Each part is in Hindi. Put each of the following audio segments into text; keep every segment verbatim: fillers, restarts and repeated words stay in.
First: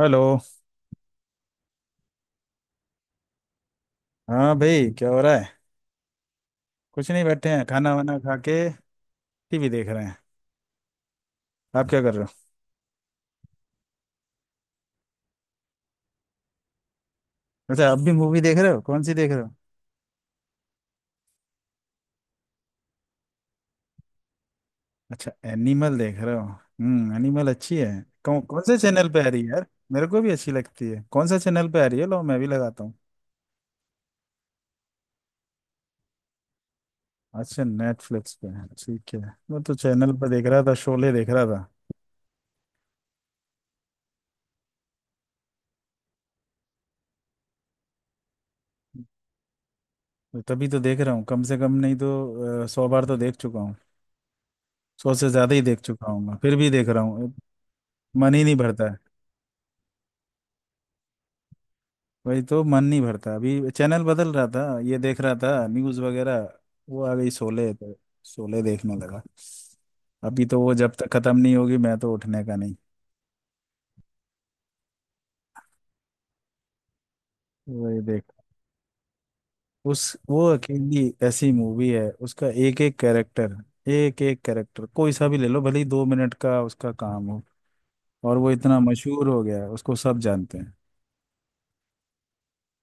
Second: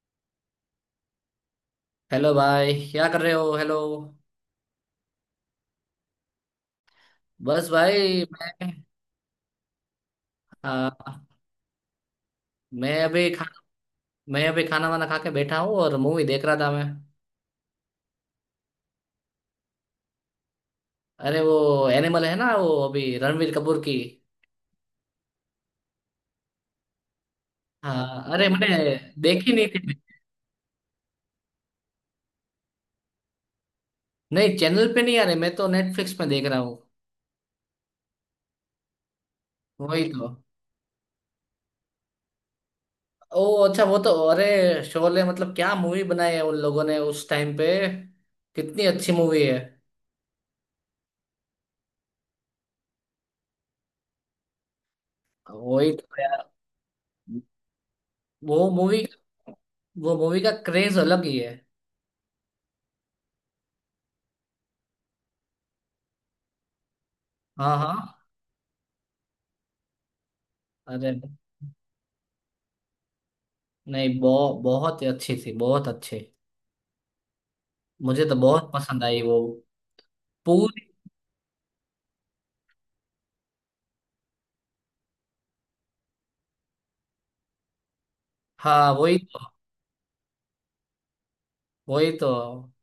हेलो। हेलो भाई, क्या कर रहे हो? हेलो। हाँ भाई, क्या हो रहा है? कुछ नहीं, बैठे हैं, बस खाना वाना भाई खा के मैं, टीवी देख रहे हैं। आ, आप क्या कर रहे हो? मैं अभी खा मैं अभी खाना वाना खा के बैठा हूँ और मूवी देख रहा था मैं। अच्छा, आप भी मूवी देख रहे हो, कौन सी देख रहे हो? अरे वो एनिमल है ना, वो अभी रणवीर कपूर की। अच्छा, एनिमल देख रहे हो। हम्म, एनिमल अच्छी है। हाँ, कौन अरे कौन से मैंने चैनल पे आ रही है देखी यार? नहीं थी। मेरे को भी अच्छी लगती है, कौन सा चैनल पे आ रही है? लो, मैं भी लगाता हूँ। नहीं, चैनल पे नहीं आ रही, मैं तो नेटफ्लिक्स में देख रहा हूँ। अच्छा, नेटफ्लिक्स पे है, ठीक है। मैं तो वही चैनल तो। पर देख रहा था, शोले देख रहा था। ओ, अच्छा वो तो, अरे शोले मतलब क्या मूवी बनाई है उन लोगों ने उस टाइम पे, कितनी अच्छी मूवी है। तो तभी तो देख रहा हूँ, कम से कम नहीं तो अ, सौ बार तो देख चुका हूँ। सौ से ज्यादा ही देख वही तो चुका हूँ, मैं यार। फिर भी देख रहा हूँ। मन ही नहीं वो भरता। मूवी, वो मूवी का क्रेज अलग ही है। वही तो मन नहीं भरता, अभी चैनल बदल रहा था, ये देख रहा था न्यूज़ वगैरह। वो आ गई शोले हाँ हाँ, तो, शोले देखने लगा। अभी तो वो जब तक अरे खत्म नहीं होगी, मैं तो उठने का नहीं। नहीं, बहु, बहुत ही अच्छी थी, बहुत अच्छी। वही देख। मुझे तो बहुत पसंद आई वो उस वो पूरी। अकेली ऐसी मूवी है, उसका एक एक कैरेक्टर। एक एक कैरेक्टर कोई सा भी ले लो, भले ही दो मिनट का उसका काम हो, और वो इतना हाँ वही मशहूर हो तो, गया है, उसको सब जानते हैं। वही तो।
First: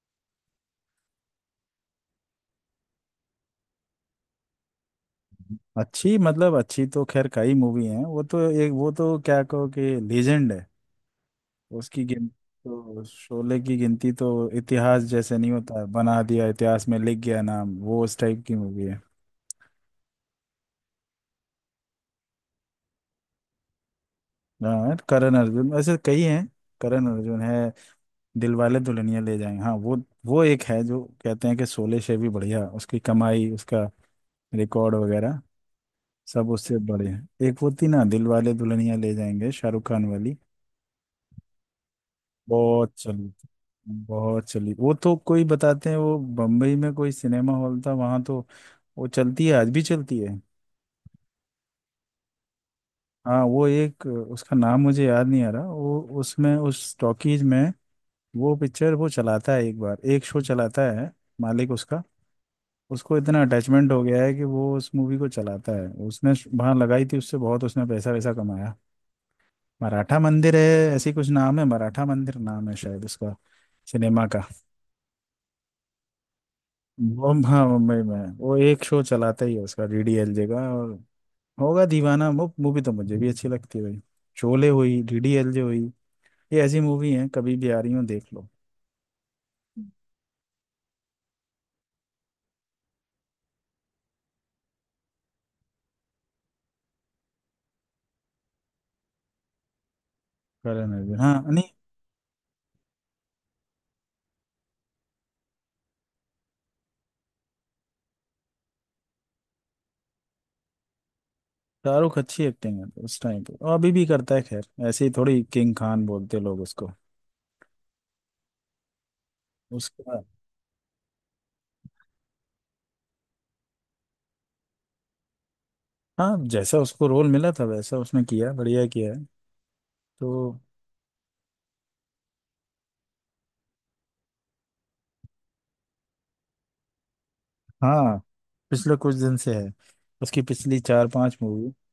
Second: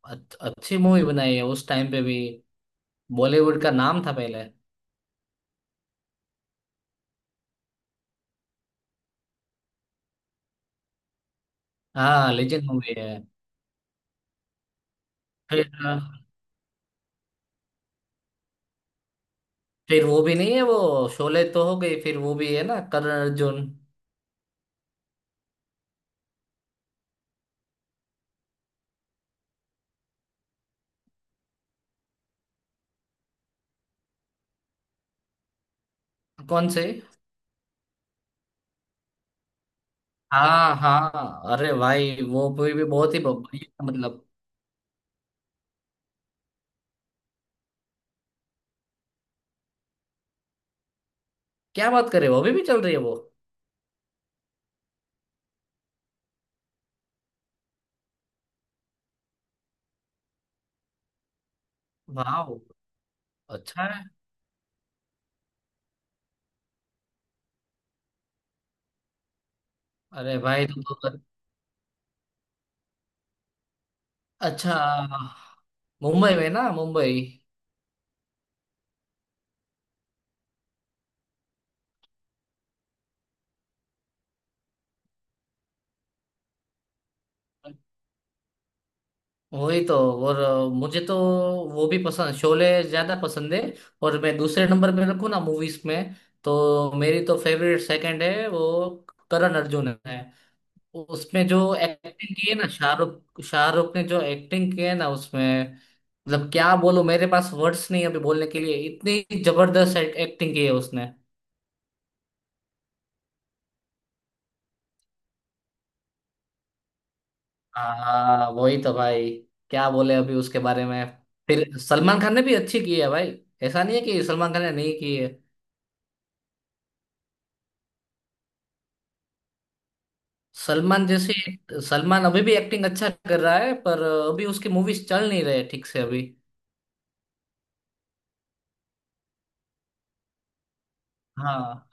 अच- अच्छी मूवी बनाई है उस टाइम पे भी, बॉलीवुड का नाम था पहले। अच्छी मतलब अच्छी तो खैर कई मूवी हैं, वो तो एक, वो तो क्या कहो कि लीजेंड है। उसकी गिन हाँ, लेजेंड मूवी तो, है। शोले की गिनती तो इतिहास जैसे नहीं फिर होता है बना दिया, इतिहास में लिख गया नाम, वो उस टाइप की मूवी है। फिर वो भी नहीं है, वो शोले तो हो गई, फिर वो भी है ना, करण अर्जुन। हाँ करण अर्जुन, ऐसे कई हैं। करण अर्जुन है, दिलवाले दुल्हनिया ले जाएंगे, हाँ वो वो एक है जो कहते हैं कि शोले से भी बढ़िया उसकी कमाई, उसका रिकॉर्ड वगैरह सब कौन उससे से? बढ़िया है। एक होती ना दिलवाले दुल्हनिया ले जाएंगे, शाहरुख खान वाली। हाँ हाँ, अरे भाई वो मूवी भी बहुत बहुत ही चली थी, बढ़िया मतलब, बहुत चली वो तो। कोई बताते हैं वो बम्बई में कोई सिनेमा हॉल था वहां तो वो चलती है, आज भी चलती है। क्या बात करे, वो अभी भी चल रही है वो। हाँ वो एक, उसका नाम मुझे याद नहीं आ रहा, वो उसमें उस टॉकीज में वो पिक्चर वो चलाता है, एक बार एक शो चलाता है, मालिक उसका। वाह, उसको इतना अच्छा अटैचमेंट हो है। गया है कि वो उस मूवी को चलाता है, उसने वहां लगाई थी, उससे बहुत उसने पैसा वैसा कमाया। मराठा अरे मंदिर है, भाई तो, ऐसी तो कुछ नाम है, मराठा मंदिर नाम है शायद उसका सिनेमा का। अच्छा मुंबई में ना, मुंबई? वो हाँ, मुंबई में है। वो एक शो चलाता ही है उसका, डीडीएलजे का और होगा दीवाना। वो मूवी तो मुझे भी अच्छी लगती है भाई। शोले हुई, डीडीएलजे हुई, ये ऐसी मूवी है कभी भी आ रही हो देख लो। वही तो। और अ, मुझे तो वो भी पसंद, शोले ज्यादा पसंद है। और मैं दूसरे नंबर पे रखूँ ना मूवीज में, तो मेरी तो फेवरेट सेकंड है वो, करण अर्जुन है। करण अर्जुन, हाँ उसमें जो नहीं, एक्टिंग की है ना, शाहरुख, शाहरुख ने जो एक्टिंग की है ना उसमें, मतलब क्या बोलूं, मेरे पास वर्ड्स नहीं है अभी बोलने के लिए, इतनी जबरदस्त एक्टिंग की है उसने। शाहरुख अच्छी एक्टिंग है उस टाइम पे, और अभी भी करता है। खैर ऐसे ही थोड़ी किंग खान बोलते लोग उसको। हाँ वही तो भाई, क्या बोले उसका अभी उसके बारे में। फिर सलमान खान ने भी अच्छी की है भाई, ऐसा नहीं है कि सलमान खान ने नहीं की है। हाँ, जैसा उसको रोल मिला था वैसा उसने किया, बढ़िया किया है तो। सलमान जैसे सलमान अभी भी एक्टिंग अच्छा कर रहा है, पर अभी उसकी मूवीज चल नहीं रहे ठीक से अभी। हाँ पिछले कुछ दिन से है, उसकी पिछली चार पांच मूवी हाँ,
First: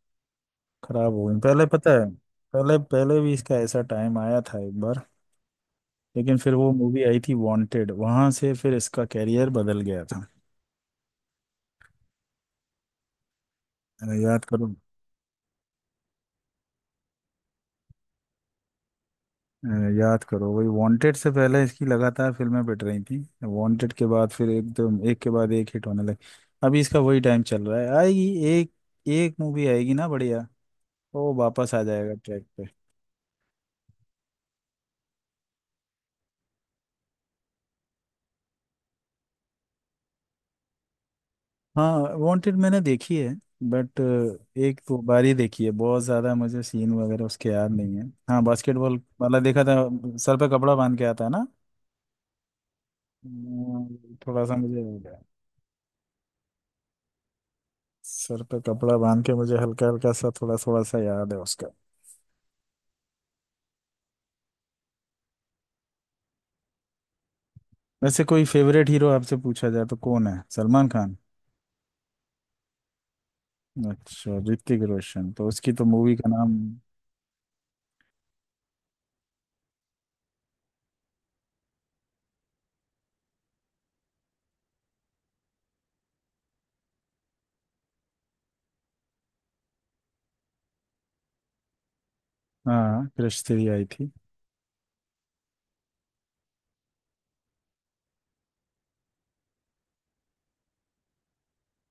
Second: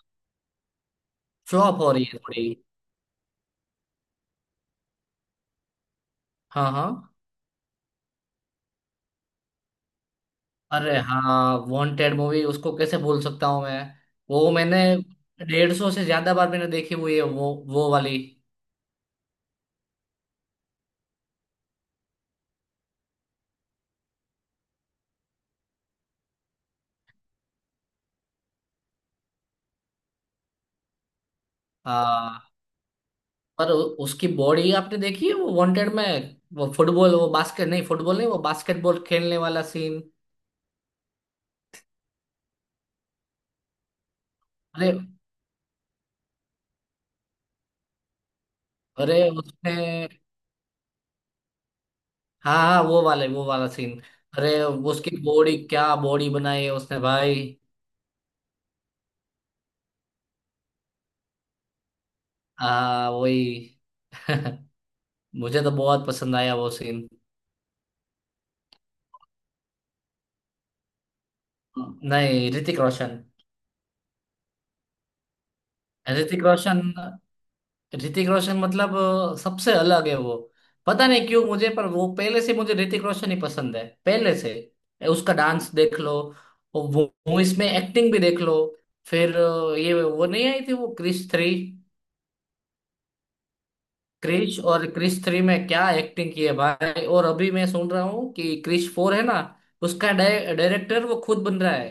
खराब हो गई, पहले फ्लॉप पता हो रही है। है थोड़ी। पहले पहले भी इसका ऐसा टाइम आया था एक बार, लेकिन फिर वो हाँ हाँ, मूवी आई थी वांटेड, वहां से फिर इसका कैरियर बदल गया था। अरे हाँ वांटेड मूवी, उसको कैसे भूल सकता हूँ मैं। अ, याद वो करो। मैंने डेढ़ सौ से ज्यादा बार मैंने देखी हुई है वो वो वाली। अ, याद करो वही, वांटेड से पहले इसकी लगातार फिल्में पिट रही थी, वांटेड के बाद फिर एकदम एक के बाद एक हिट होने लगी। अभी इसका वही टाइम चल रहा है, आएगी एक, एक मूवी आएगी ना बढ़िया, वो वापस आ जाएगा ट्रैक। पर उ- उसकी बॉडी आपने देखी है वो वांटेड में? वो फुटबॉल, वो बास्केट नहीं, फुटबॉल नहीं, वो बास्केटबॉल खेलने वाला सीन। हाँ वांटेड मैंने देखी है, बट एक अरे, दो बार ही देखी है, बहुत ज़्यादा मुझे सीन वगैरह उसके याद नहीं है। हाँ बास्केटबॉल अरे वाला देखा था, उसने। सर पे कपड़ा बांध के आता है ना। हाँ हाँ, वो वाले, वो वाला सीन। हम्म, थोड़ा सा अरे मुझे याद उसकी है। बॉडी, क्या बॉडी बनाई है उसने भाई! सर पे कपड़ा बांध के मुझे हल्का हल्का सा थोड़ा थोड़ा सा याद है उसका। हाँ वही। मुझे तो बहुत पसंद आया वो सीन। वैसे कोई फेवरेट हीरो आपसे पूछा जाए तो कौन है, सलमान खान? नहीं, ऋतिक रोशन। अच्छा ऋतिक रोशन, तो उसकी तो मूवी का ऋतिक नाम, रोशन, ऋतिक रोशन मतलब अ, सबसे अलग है वो। पता नहीं क्यों मुझे, पर वो पहले से मुझे ऋतिक रोशन ही पसंद है पहले से। ए, उसका डांस देख लो, और वो मूवीज में एक्टिंग भी देख लो। फिर अ, ये वो नहीं आई थी वो, क्रिश थ्री? हाँ क्रिश थ्री आई थी। क्रिश और क्रिश थ्री में क्या एक्टिंग की है भाई, और अभी मैं सुन रहा हूँ कि क्रिश फोर है ना। उसका डाय- डायरेक्टर वो खुद बन रहा है,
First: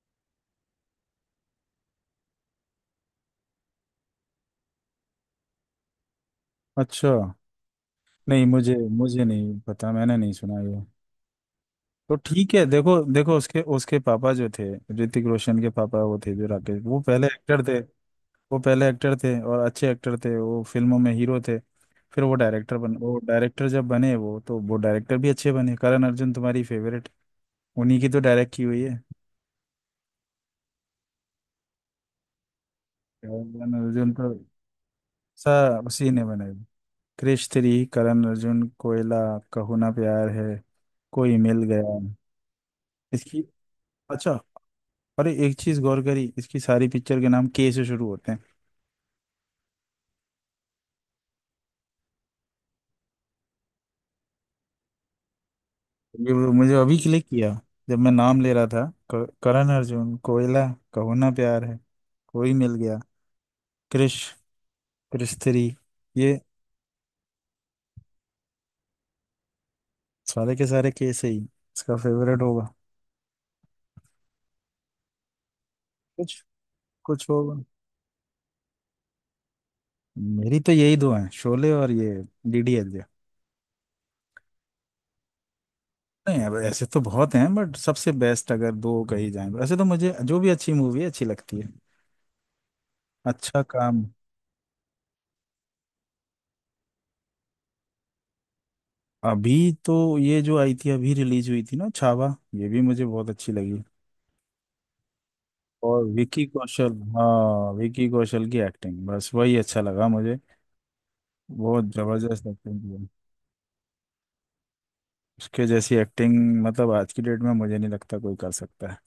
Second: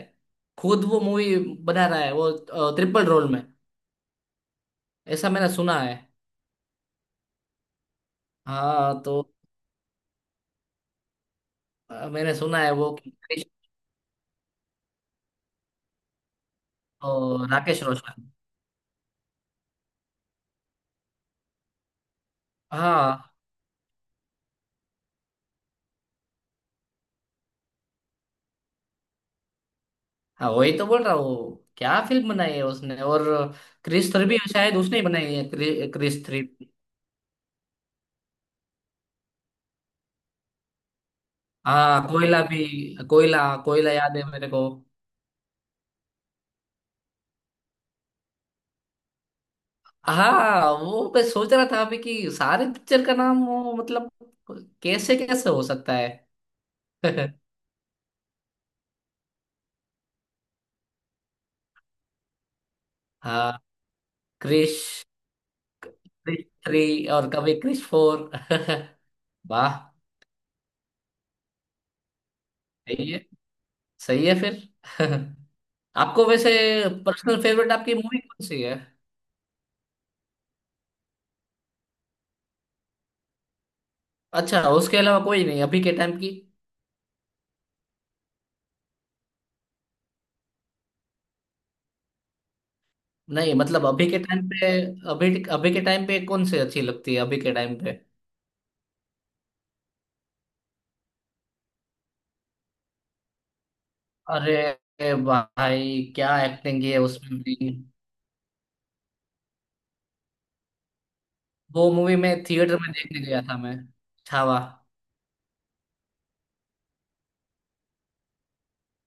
खुद वो मूवी बना रहा है वो अ, ट्रिपल रोल में, ऐसा मैंने सुना है। अच्छा, नहीं मुझे हाँ तो मुझे नहीं पता, मैंने नहीं सुना ये। अ, तो मैंने ठीक सुना है, है वो। देखो देखो, उसके उसके पापा जो थे, ऋतिक रोशन के पापा वो थे, जो राकेश, वो ओ, पहले एक्टर थे। राकेश रोशन। वो पहले एक्टर थे और अच्छे एक्टर थे, वो फिल्मों में हीरो थे। फिर वो डायरेक्टर बन, वो हाँ डायरेक्टर जब बने वो, तो वो डायरेक्टर भी अच्छे बने। करण अर्जुन तुम्हारी फेवरेट, उन्हीं की तो डायरेक्ट की हुई है। हाँ, वही तो बोल रहा हूँ, क्या फिल्म बनाई है उसने, और करण अर्जुन क्रिस थ्री तो भी शायद उसने ही बनाई है, सा, क्रि, उसी ने क्रिस थ्री। बनाई। क्रिश थ्री, करण अर्जुन, कोयला, कहो ना प्यार है, कोई मिल गया, हाँ कोयला भी, इसकी। कोयला कोयला याद है अच्छा, मेरे को। अरे एक चीज गौर करी, इसकी सारी पिक्चर के नाम के से शुरू होते हैं। हाँ वो मैं सोच रहा था अभी कि सारे पिक्चर का नाम वो मतलब, कैसे कैसे हो सकता है। ये मुझे अभी क्लिक किया जब मैं नाम ले रहा था। क- करण अर्जुन, कोयला, कहो ना प्यार है, कोई मिल गया, हाँ, क्रिश, क्रिश क्रिश थ्री, ये क्रिश थ्री और कभी क्रिश फोर। वाह। सारे के सारे कैसे ही, इसका फेवरेट होगा सही है, सही है फिर। आपको कुछ, वैसे कुछ पर्सनल होगा। फेवरेट आपकी मूवी कौन सी है? मेरी तो यही दो हैं, शोले और ये डीडीएलजे। अच्छा, उसके अलावा कोई नहीं अभी के टाइम की? नहीं अब ऐसे तो बहुत हैं, बट सबसे बेस्ट अगर दो कही जाएं, वैसे तो मुझे जो भी अच्छी मूवी है अच्छी लगती है, नहीं अच्छा मतलब काम। अभी के टाइम पे, अभी, अभी के टाइम पे कौन सी अच्छी लगती है अभी के टाइम पे? अभी तो ये जो आई थी अभी रिलीज हुई थी ना, छावा, ये भी मुझे बहुत अच्छी लगी। अरे भाई, और क्या विकी एक्टिंग की कौशल, है उसमें भी। हाँ विकी कौशल की एक्टिंग बस वही अच्छा लगा मुझे, बहुत वो मूवी मैं जबरदस्त थिएटर एक्टिंग की में है। देखने गया था मैं, छावा। उसके जैसी एक्टिंग मतलब आज की डेट में मुझे नहीं लगता कोई कर सकता है।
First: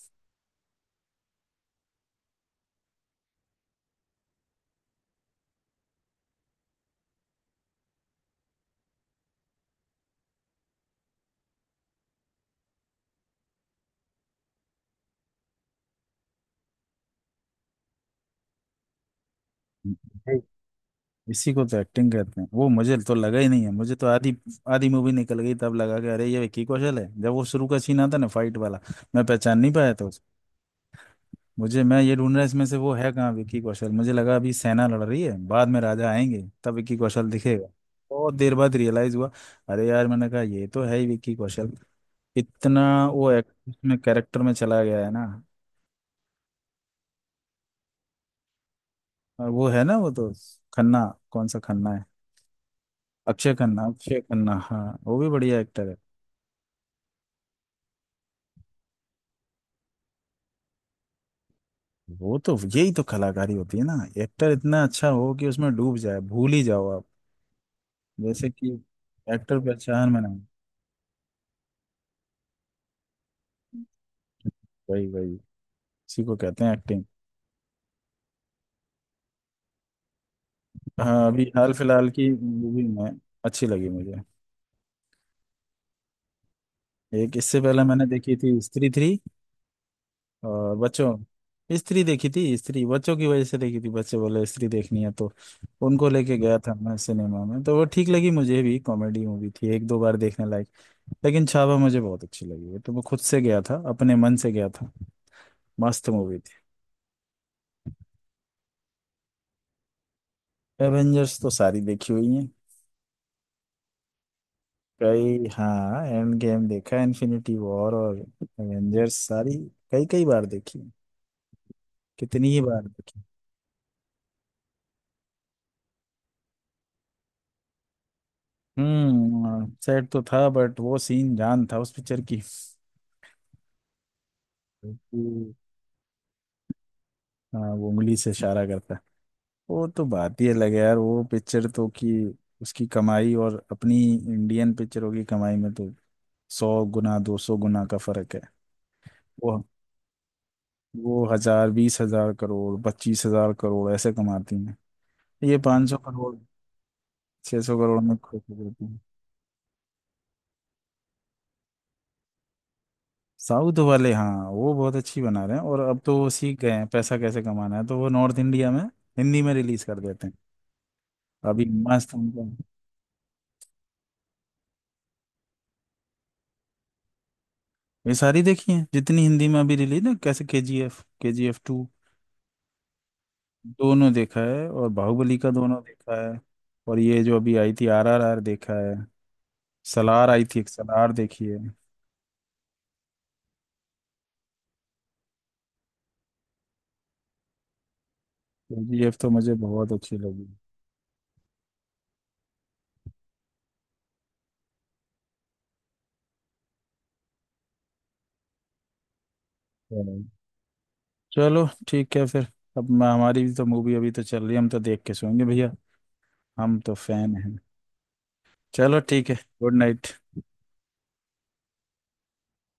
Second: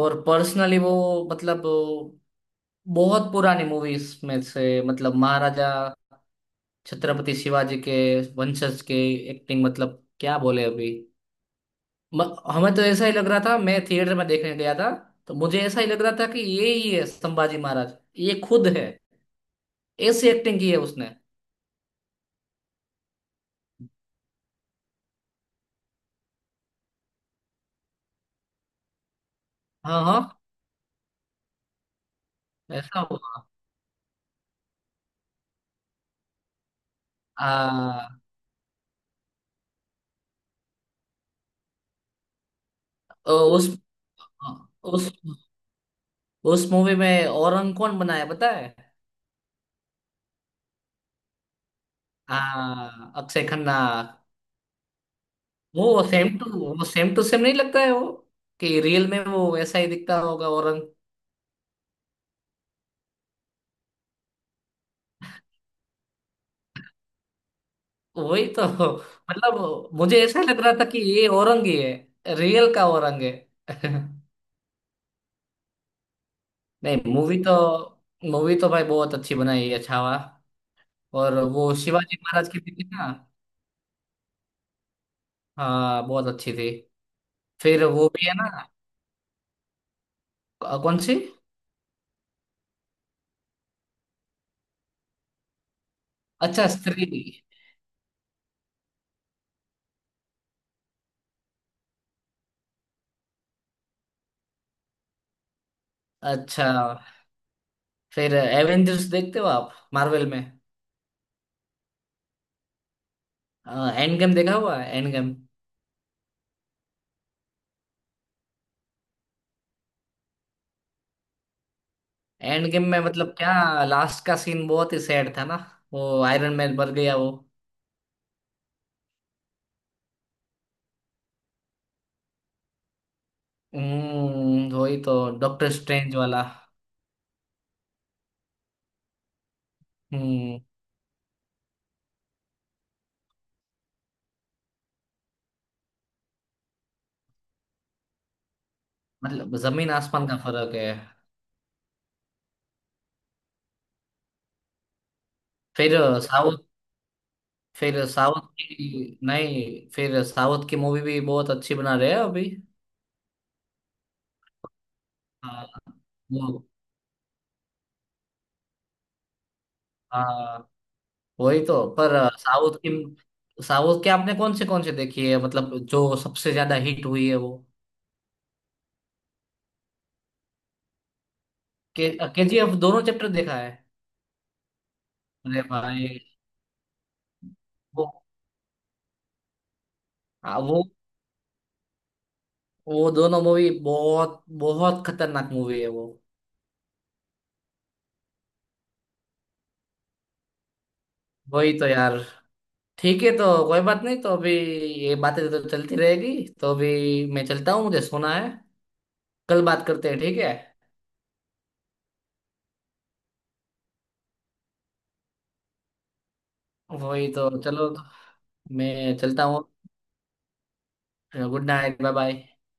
और पर्सनली वो मतलब, बहुत पुरानी मूवीज में से मतलब, महाराजा छत्रपति शिवाजी के वंशज के एक्टिंग मतलब, क्या बोले अभी। म- हमें तो ऐसा ही लग रहा था, मैं थिएटर में देखने गया था तो मुझे ऐसा ही लग रहा था कि ये ही है संभाजी महाराज, ये खुद है, ऐसी है। एक्टिंग की है उसने। इसी को तो एक्टिंग कहते हैं, वो मुझे तो लगा ही नहीं है, मुझे तो आधी, आधी मूवी निकल गई तब लगा कि अरे ये विकी कौशल है। जब वो शुरू का सीन आता ना फाइट वाला, मैं पहचान नहीं पाया हाँ तो। हाँ, मुझे मैं ये ढूंढ रहा इसमें से वो ऐसा है कहाँ हुआ। विक्की कौशल, मुझे लगा अभी सेना लड़ रही है, बाद में राजा आएंगे तब विक्की कौशल दिखेगा। आ, बहुत देर बाद रियलाइज हुआ, अरे यार मैंने कहा ये तो है ही विक्की कौशल, इतना वो एक्ट उस में कैरेक्टर में चला गया उस है ना। उस मूवी में औरंग कौन बनाया पता है? और वो है ना वो तो, खन्ना, कौन सा खन्ना है? हाँ, अक्षय अक्षय खन्ना। खन्ना, अक्षय खन्ना हाँ, वो भी बढ़िया एक्टर है। वो सेम टू वो सेम टू सेम नहीं लगता है वो, कि रियल में वो ऐसा ही दिखता होगा औरंग? वो तो यही तो कलाकारी होती है ना, एक्टर इतना अच्छा हो कि उसमें डूब जाए, भूल ही जाओ आप, वही जैसे तो कि एक्टर मतलब, पहचान में मुझे ना। ऐसा लग रहा था कि ये औरंग ही है, रियल का औरंग है। वही वही, इसी को कहते हैं एक्टिंग। नहीं, मूवी तो, मूवी तो भाई बहुत अच्छी बनाई है छावा। हाँ और अभी हाल वो फिलहाल शिवाजी की महाराज की भी मूवी थी ना? में अच्छी लगी मुझे। हाँ, बहुत अच्छी थी। एक इससे पहले फिर मैंने वो भी है देखी थी ना, स्त्री थ्री, और अ, कौन सी? बच्चों, स्त्री देखी थी, स्त्री बच्चों की वजह से देखी थी, बच्चे बोले स्त्री देखनी है तो उनको लेके गया अच्छा था मैं स्त्री, सिनेमा में। तो वो ठीक लगी मुझे भी, कॉमेडी मूवी थी, एक दो बार देखने लायक। लेकिन छावा मुझे बहुत अच्छी लगी है, तो मैं खुद से गया था, अपने मन से गया था, मस्त मूवी थी। अच्छा। फिर एवेंजर्स देखते हो आप, मार्वल में? एवेंजर्स तो सारी देखी हुई है, एंड गेम देखा हुआ है, एंड गेम। कई, हाँ एंड गेम देखा, इन्फिनिटी वॉर और एवेंजर्स सारी, कई कई बार देखी, कितनी ही एंड बार गेम में देखी। मतलब क्या, लास्ट का सीन बहुत ही सैड था ना, वो आयरन मैन मर गया वो। हम्म, सैड तो था बट वो सीन जान था उस पिक्चर की। हम्म वही तो, हम्म। डॉक्टर स्ट्रेंज वाला। हाँ वो उंगली से इशारा करता है। वो तो बात ही हम्म अलग है यार, वो पिक्चर तो कि उसकी कमाई और अपनी इंडियन पिक्चरों की कमाई में तो सौ गुना, दो सौ गुना का फर्क है। वो मतलब जमीन आसमान का फर्क है। वो हजार, बीस हजार करोड़, पच्चीस हजार करोड़ ऐसे कमाती हैं, ये पाँच फिर सौ करोड़ साउथ छह सौ करोड़ फिर में खो साउथ देती। की, नहीं, फिर साउथ की मूवी भी बहुत अच्छी बना रहे हैं अभी। साउथ वाले, हाँ वो बहुत अच्छी बना रहे हैं, हाँ, और अब तो वो सीख वो गए हैं पैसा कैसे कमाना है, तो वो नॉर्थ इंडिया में हिंदी में रिलीज कर देते हैं। हाँ, अभी वही तो, मस्त पर। उनका। साउथ की, साउथ की आपने कौन से कौन से देखी है, मतलब जो सबसे ज्यादा हिट हुई है वो? ये सारी देखी है, जितनी हिंदी में अभी रिलीज ना, कैसे K G F, K G F two, के केजीएफ दोनों चैप्टर देखा है। दोनों देखा है, और बाहुबली का अरे दोनों भाई, देखा है, और ये जो अभी आई थी आर वो आर आर देखा है, सलार आई हाँ, थी एक, वो सलार देखी है। वो दोनों मूवी बहुत बहुत खतरनाक मूवी है वो। के जी एफ तो मुझे बहुत अच्छी लगी। वही तो यार, ठीक है तो, कोई बात नहीं तो अभी, ये बातें तो चलती रहेगी, तो अभी मैं चलता हूँ, मुझे सोना है, कल बात करते हैं, चलो ठीक है? चलो, ठीक है फिर, अब मैं- हमारी भी तो मूवी अभी तो चल रही है, हम तो देख के सोएंगे भैया, हम तो वही फैन तो, हैं। चलो चलो मैं ठीक है। चलता हूँ। Good night. Good night, bye bye.